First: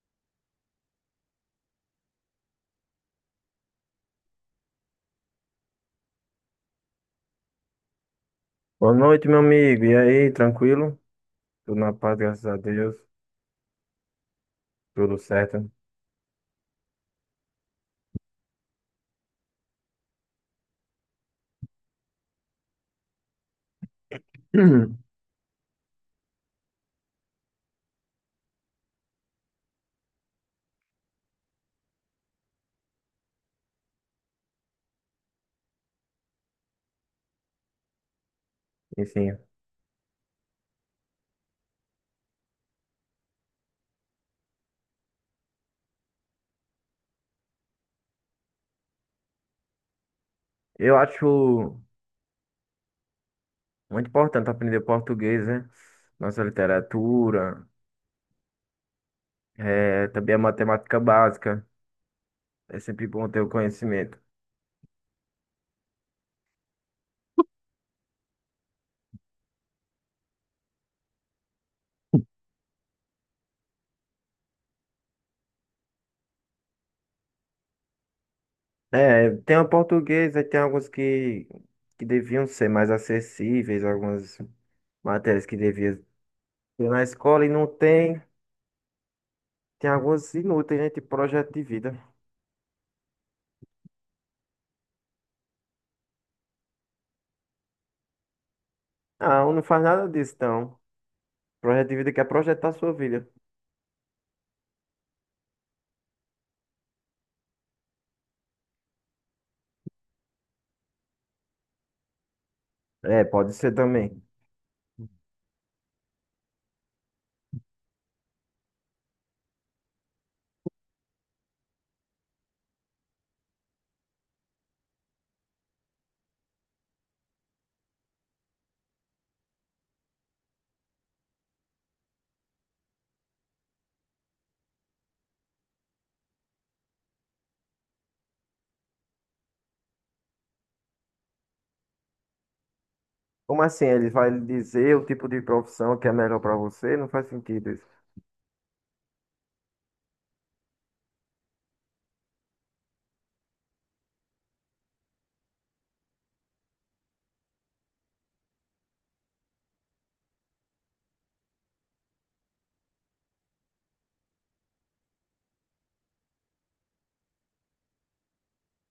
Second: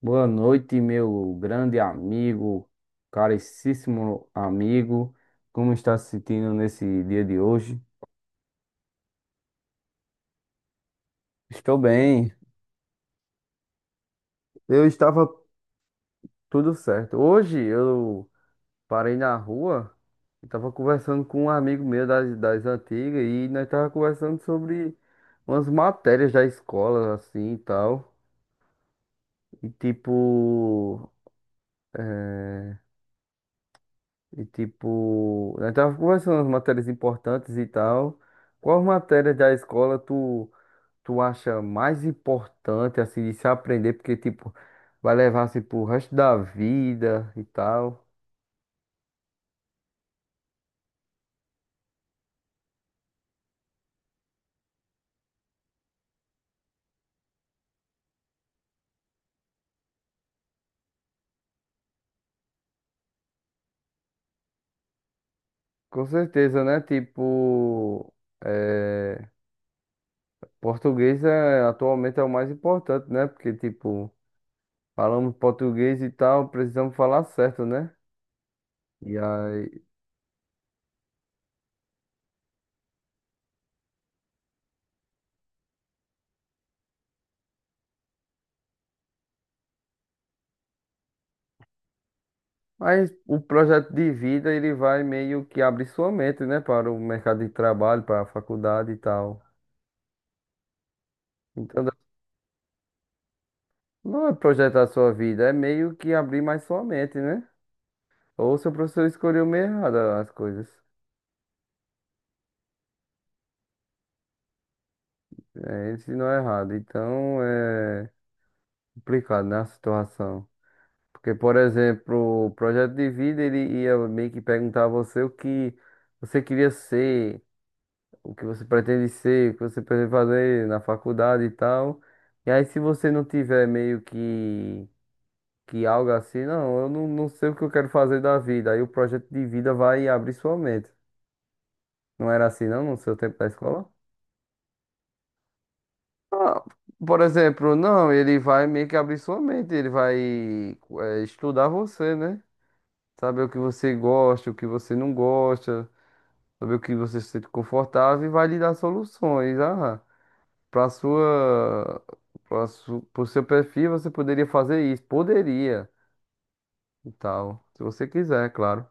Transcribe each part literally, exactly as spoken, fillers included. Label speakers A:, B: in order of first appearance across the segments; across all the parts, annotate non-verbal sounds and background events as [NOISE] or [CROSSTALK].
A: Boa noite, meu grande amigo, caríssimo amigo. Como está se sentindo nesse dia de hoje?
B: Boa noite, meu amigo. E aí, tranquilo?
A: Estou
B: Tudo na paz,
A: bem.
B: graças a Deus.
A: Eu
B: Tudo
A: estava
B: certo.
A: tudo certo. Hoje eu parei na rua e estava conversando com um amigo meu das, das antigas e nós estávamos conversando
B: [CLEARS THROAT]
A: sobre umas matérias da escola, assim e tal. E tipo. E tipo. Nós estávamos conversando umas matérias importantes e tal. Qual matéria
B: Enfim,
A: da escola tu. Tu acha mais importante, assim, de se aprender, porque, tipo, vai levar, assim, pro resto da vida e tal?
B: eu acho muito importante aprender português, né? Nossa literatura, eh, também a matemática básica. É sempre bom ter o conhecimento.
A: Com certeza, né? Tipo, é, português é, atualmente é o mais importante, né? Porque, tipo, falamos português e tal, precisamos falar certo, né? E
B: É, tem o
A: aí,
B: português, aí tem alguns que, que deviam ser mais acessíveis, algumas matérias que deviam ter na escola e não tem. Tem algumas inúteis, né? Tipo projeto de vida.
A: mas o projeto de vida, ele vai meio que abrir sua mente, né? Para o mercado de trabalho, para a faculdade e tal.
B: Ah, um não faz nada disso, então.
A: Então,
B: Projeto de vida que é projetar a sua vida.
A: não é projetar sua vida, é meio que abrir mais sua mente, né? Ou seu professor escolheu meio errado as coisas.
B: É, pode ser também.
A: É, ele ensinou errado. Então é complicado, né, a situação. Porque, por exemplo, o projeto de vida, ele ia meio que perguntar a você o que você queria ser, o que você pretende ser, o que você pretende fazer na faculdade e tal. E aí, se você não tiver meio que, que algo assim, não, eu não, não sei o que eu quero fazer da vida. Aí o projeto de vida vai abrir sua mente. Não era assim, não, no seu tempo da
B: Como assim?
A: escola?
B: Ele vai lhe dizer o tipo de profissão que é melhor para
A: Ah,
B: você? Não
A: por
B: faz sentido
A: exemplo,
B: isso.
A: não, ele vai meio que abrir sua mente, ele vai eh, estudar você, né? Saber o que você gosta, o que você não gosta, saber o que você se sente confortável e vai lhe dar soluções. Ah, para sua, para su, pro seu perfil você poderia fazer isso, poderia e tal, se você quiser, claro.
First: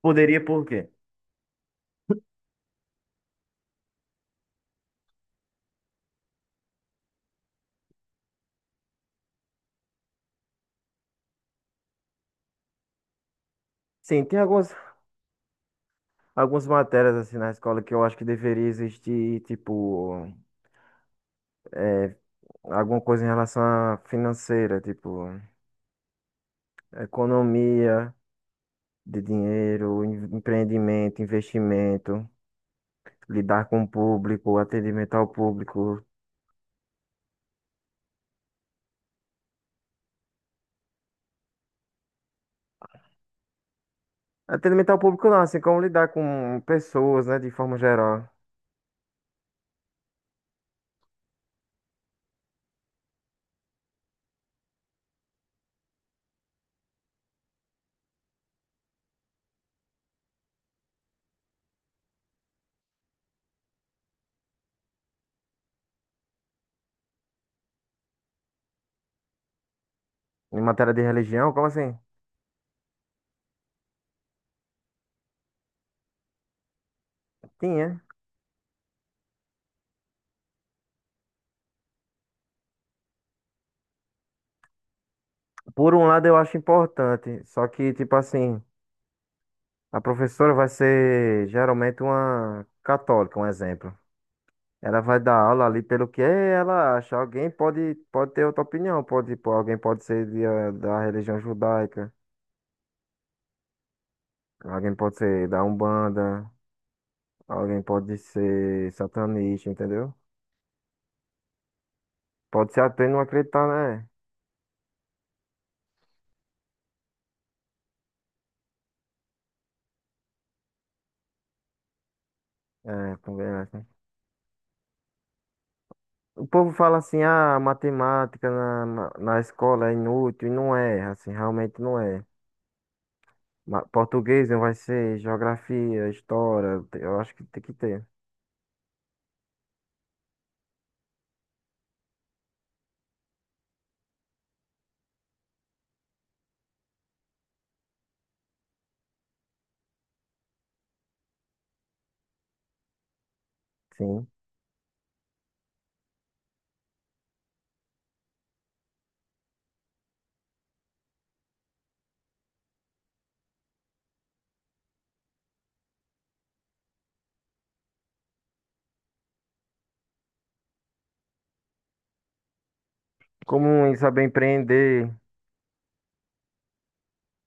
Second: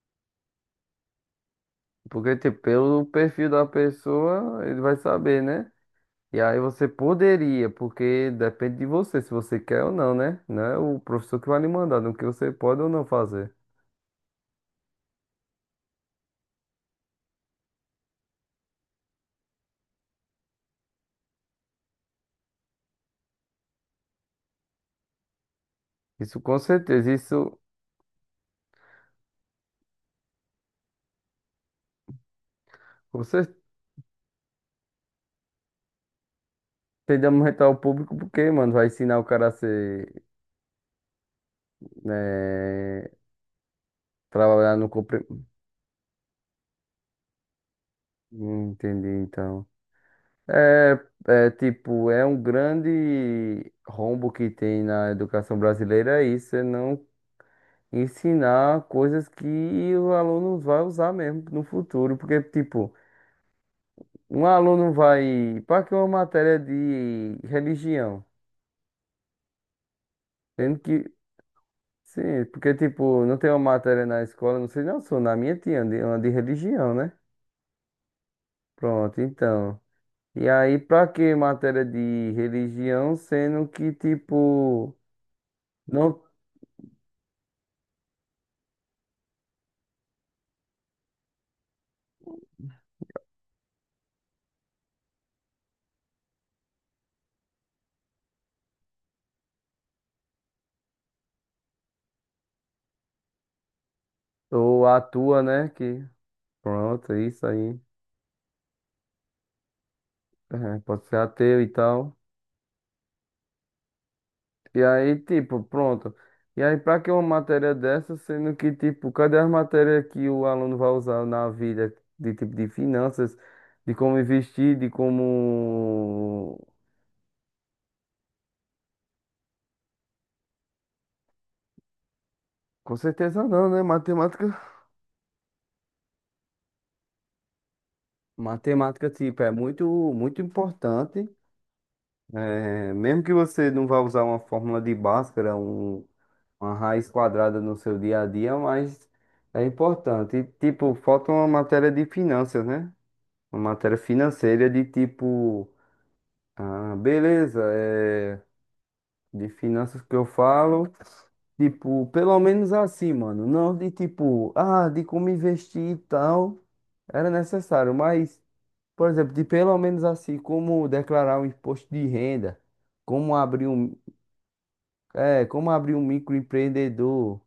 B: Poderia por quê?
A: Porque, tipo, pelo perfil da pessoa, ele vai saber, né? E aí você poderia, porque depende de você, se você quer ou não, né? Não é o professor que vai lhe mandar no que você pode ou não fazer.
B: Sim, tem algumas, algumas matérias assim na escola que eu acho que deveria existir, tipo, alguma coisa em relação à financeira, tipo,
A: Isso com certeza, isso
B: economia de dinheiro, em- empreendimento, investimento,
A: você
B: lidar com o público, atendimento ao público.
A: tem de aumentar o público porque, mano, vai ensinar o cara a ser, né, trabalhar no
B: Atendimento ao
A: compre...
B: público não, assim como lidar com pessoas, né, de forma geral.
A: Entendi, então. É, é tipo, é um grande rombo que tem na educação brasileira é isso, é não ensinar coisas que o aluno vai usar mesmo no futuro, porque, tipo, um aluno vai para que uma matéria de religião,
B: Em
A: sendo
B: matéria de
A: que
B: religião, como assim?
A: sim, porque tipo, não tem uma matéria na escola, não sei não, sou na minha tinha de, uma de religião, né?
B: Tinha.
A: Pronto, então. E aí para que matéria de religião, sendo que tipo
B: Por um
A: não
B: lado, eu acho importante, só que, tipo assim, a professora vai ser geralmente uma católica, um exemplo. Ela vai dar aula ali pelo que ela acha. Alguém pode, pode ter outra opinião, pode, pô, alguém pode ser de, eh, da religião judaica,
A: ou
B: alguém pode
A: atua,
B: ser da
A: né, que
B: Umbanda,
A: pronto, é isso aí.
B: alguém pode ser satanista, entendeu?
A: Aham, pode ser ateu e tal.
B: Pode ser até não acreditar, né?
A: E aí, tipo, pronto. E aí, pra que uma matéria dessa, sendo que, tipo, cadê as matérias que o aluno vai usar na vida, de tipo, de
B: É,
A: finanças,
B: também é.
A: de como investir, de
B: O
A: como.
B: povo fala assim, ah, matemática na, na, na escola é inútil, e não é, assim, realmente não é.
A: Com certeza não, né?
B: Ma- Português
A: Matemática.
B: não vai ser, geografia, história, te- eu acho que tem que ter,
A: Matemática, tipo, é muito, muito importante. É, mesmo que você não vá usar uma fórmula de Bhaskara, um, uma raiz quadrada no seu dia a dia, mas é importante. E, tipo, falta uma matéria de finanças, né? Uma matéria
B: sim.
A: financeira de tipo, ah, beleza, é de finanças que eu falo, tipo, pelo menos assim, mano, não de tipo, ah, de como investir e tal, era necessário, mas, por exemplo, de pelo menos assim, como declarar um imposto de renda, como abrir
B: Como
A: um,
B: em saber empreender,
A: é, como abrir um microempreendedor,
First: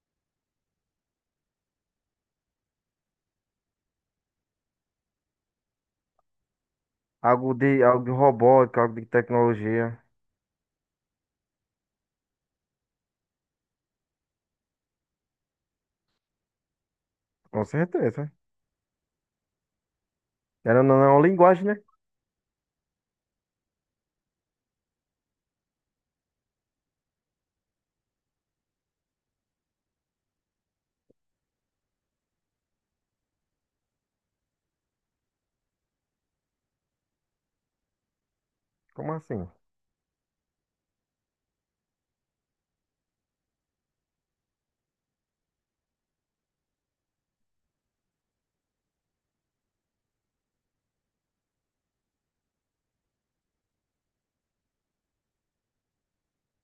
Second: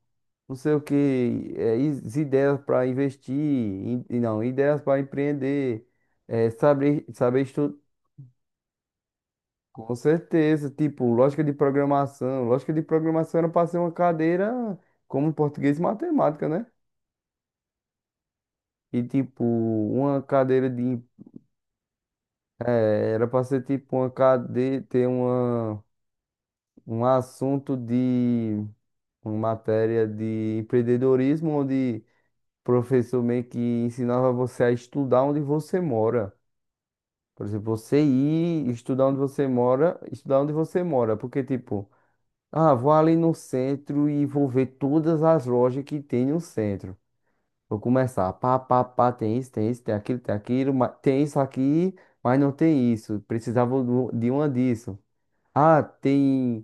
A: não sei o que, é, is- ideias para investir, e, e não, ideias para empreender, é, saber, saber
B: algo de, algo de robótica, algo de
A: com
B: tecnologia,
A: certeza, tipo, lógica de programação. Lógica de programação era para ser uma cadeira como português e matemática, né?
B: com certeza.
A: E tipo, uma cadeira
B: Era não,
A: de.
B: não é uma linguagem, né?
A: É, era para ser tipo uma cadeira, ter uma, um assunto de uma matéria de empreendedorismo, onde o professor meio que ensinava você a estudar onde você mora. Por exemplo, você ir estudar
B: Como
A: onde você
B: assim?
A: mora, estudar onde você mora. Porque, tipo, ah, vou ali no centro e vou ver todas as lojas que tem no centro. Vou começar, pá, pá, pá, tem isso, tem isso, tem aquilo, tem aquilo, ma- tem isso aqui, mas não tem isso. Precisava do- de uma disso. Ah, tem,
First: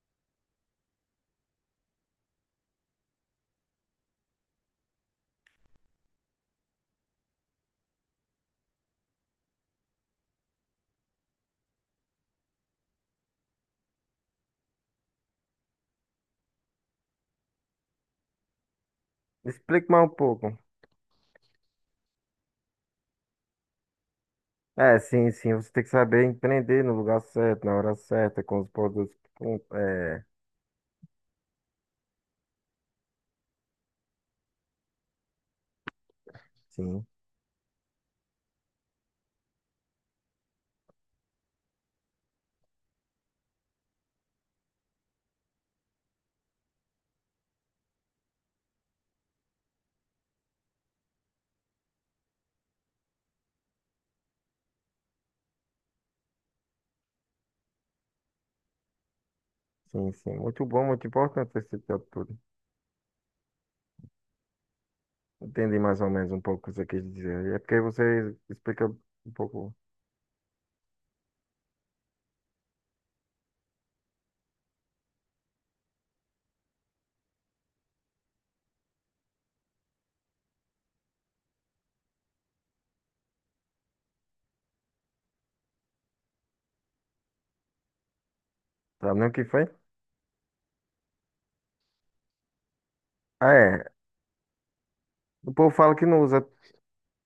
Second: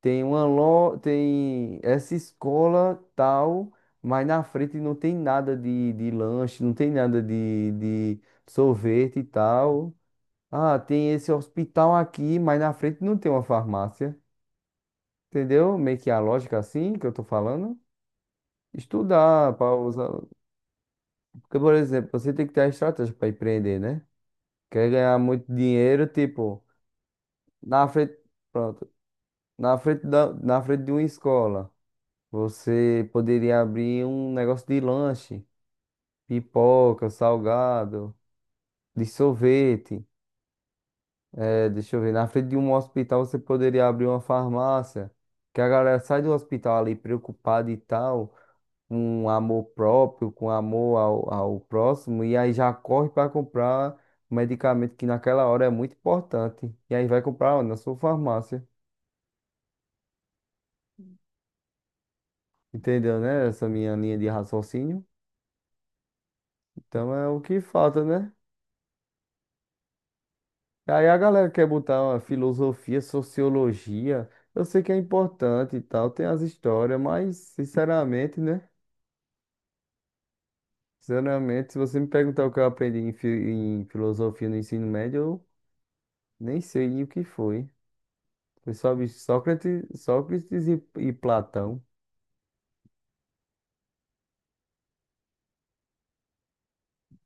A: tem uma loja, tem essa escola tal, mas na frente não tem nada de, de lanche, não tem nada de, de sorvete e tal. Ah, tem esse hospital aqui, mas na frente não tem uma farmácia. Entendeu? Meio que a lógica assim que eu tô falando. Estudar para
B: Explica mais um
A: usar.
B: pouco.
A: Porque, por exemplo, você tem que ter a estratégia para empreender, né? Quer
B: É,
A: ganhar
B: sim,
A: muito
B: sim, você tem que
A: dinheiro,
B: saber
A: tipo,
B: empreender no lugar certo, na
A: na
B: hora
A: frente,
B: certa, com os
A: pronto,
B: produtos, com,
A: na frente
B: é,
A: da, na frente de uma escola, você poderia abrir um negócio de lanche,
B: sim,
A: pipoca, salgado, de sorvete. É, deixa eu ver, na frente de um hospital, você poderia abrir uma farmácia. Que a galera sai do hospital ali preocupada e tal, com amor próprio, com amor ao, ao próximo, e aí já corre para comprar um medicamento que naquela hora é muito importante. E aí vai comprar onde? Na sua farmácia.
B: sim, sim. Muito bom, muito importante esse tipo de tudo.
A: Entendeu, né? Essa minha linha de raciocínio.
B: Entendi mais ou menos um pouco o que você quis
A: Então é o
B: dizer. É
A: que
B: porque
A: falta, né?
B: você explica um pouco.
A: Aí a galera quer botar uma filosofia, sociologia. Eu sei que é importante e tal, tem as histórias, mas sinceramente, né? Sinceramente, se você me perguntar o que eu aprendi em, fi- em filosofia no ensino médio, eu nem sei o que foi. Foi só
B: Sabe nem o que foi?
A: Sócrates, Sócrates e, e Platão.
B: Ah, é. O povo fala que não usa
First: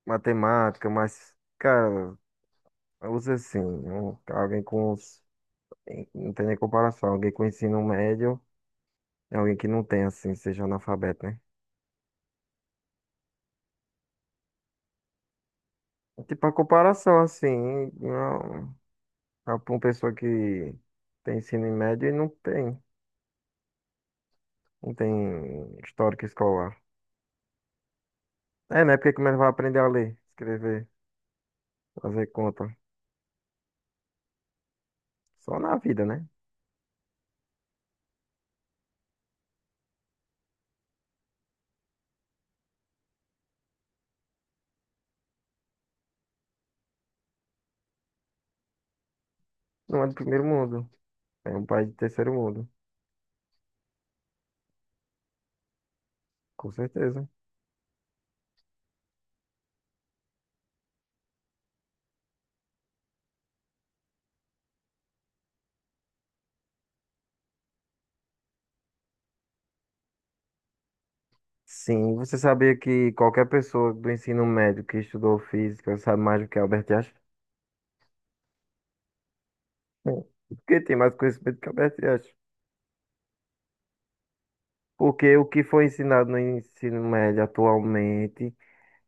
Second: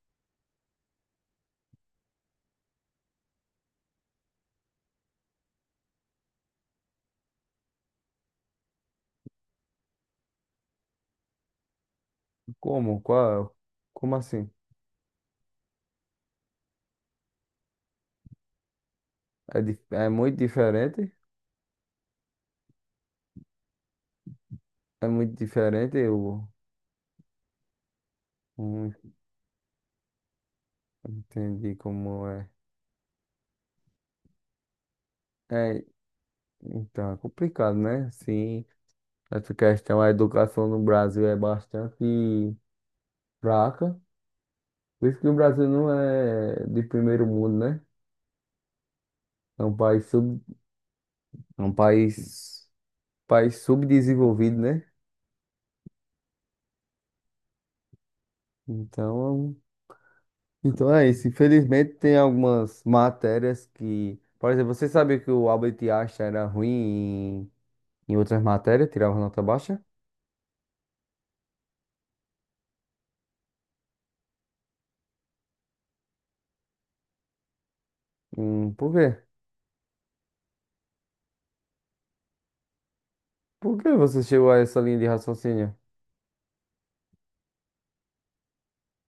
B: matemática, mas, cara, usa sim. Um- Alguém com. os- Não tem nem comparação. Alguém com ensino médio é alguém que não tem, assim, seja analfabeto, né?
A: Como? Qual? Como assim?
B: Tipo, a comparação, assim, não, pra
A: É, di-
B: uma
A: é
B: pessoa que
A: muito diferente?
B: tem ensino médio e não tem. Não
A: É
B: tem
A: muito diferente,
B: histórico
A: eu
B: escolar. É,
A: não
B: né? Porque como ele vai aprender a ler, escrever,
A: entendi como
B: fazer
A: é.
B: conta? Só na
A: É,
B: vida, né?
A: então, é complicado, né? Sim, essa questão, a educação no Brasil é bastante fraca. Por isso que o Brasil não é de primeiro mundo, né? É um
B: Não
A: país
B: é do
A: sub,
B: primeiro mundo. É
A: é
B: um
A: um
B: país de terceiro
A: país,
B: mundo,
A: país subdesenvolvido, né?
B: com certeza.
A: Então, então é isso. Infelizmente tem algumas matérias que, por exemplo, você sabia que o Albert Einstein era ruim em, em outras matérias, tirava nota baixa?
B: Sim, você sabia que qualquer pessoa do ensino médio que estudou física sabe mais do que Albert Einstein?
A: Hum, por quê?
B: Bom, porque tem mais conhecimento que Albert Einstein.
A: Por que você chegou a essa linha de
B: Porque o que
A: raciocínio?
B: foi ensinado no ensino médio atualmente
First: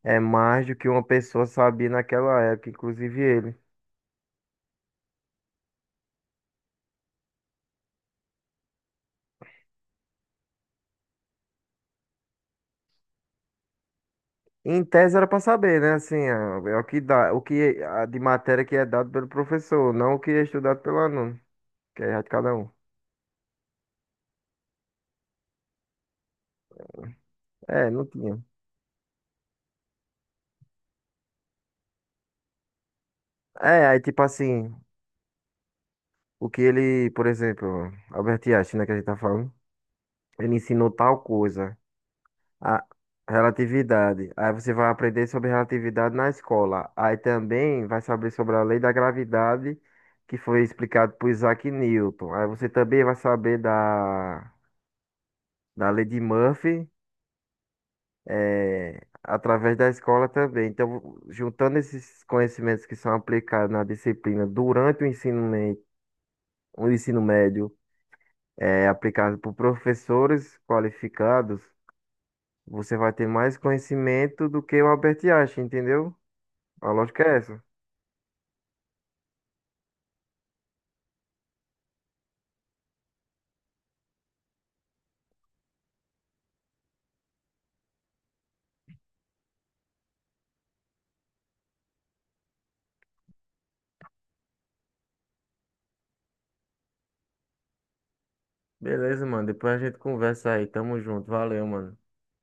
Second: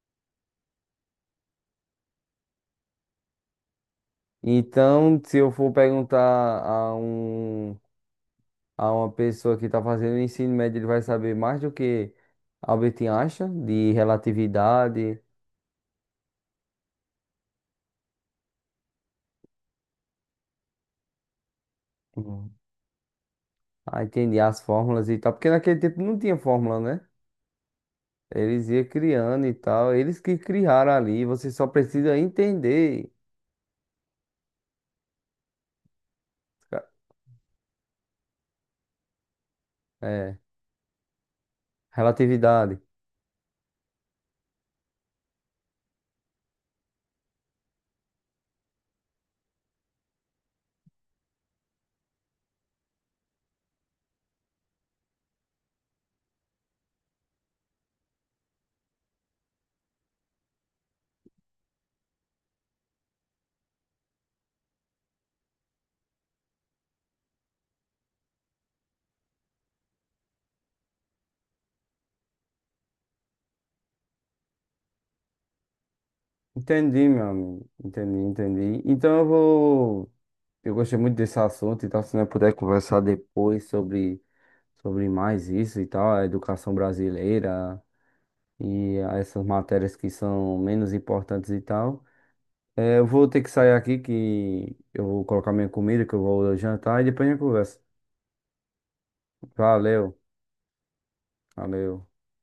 B: é mais do que uma pessoa sabia naquela época, inclusive ele.
A: Então, se eu for perguntar a um a uma pessoa que está fazendo ensino médio, ele vai saber mais do que Albert Einstein de
B: Em tese
A: relatividade.
B: era para saber, né? Assim, ah, é o que dá, o que a de matéria que é dado pelo professor, não o que é estudado pelo aluno, que é de cada um.
A: Ah, entendi as fórmulas e tal, porque naquele tempo não tinha fórmula, né?
B: É, não tinha.
A: Eles iam criando e tal, eles que criaram ali, você só precisa entender.
B: É, aí tipo assim, o que ele, por exemplo, Albert Einstein, né, que a gente tá falando,
A: É,
B: ele ensinou tal coisa,
A: relatividade.
B: a relatividade. Aí você vai aprender sobre relatividade na escola. Aí também vai saber sobre a lei da gravidade, que foi explicado por Isaac Newton. Aí você também vai saber da, da lei de Murphy, é, através da escola também. Então, juntando esses conhecimentos que são aplicados na disciplina durante o ensino, me- o ensino médio é aplicado por professores qualificados, você vai ter mais conhecimento do que o Albert Einstein, entendeu? A
A: Entendi,
B: lógica
A: meu
B: é essa.
A: amigo. Entendi, entendi. Então eu vou. Eu gostei muito desse assunto, então se nós puder conversar depois sobre, sobre mais isso e tal, a educação brasileira e essas matérias que são menos importantes e tal. É, eu vou ter que sair aqui que eu vou colocar minha comida, que eu vou jantar e depois a gente conversa.
B: Beleza, mano. Depois a gente
A: Valeu,
B: conversa aí. Tamo junto. Valeu, mano.
A: valeu.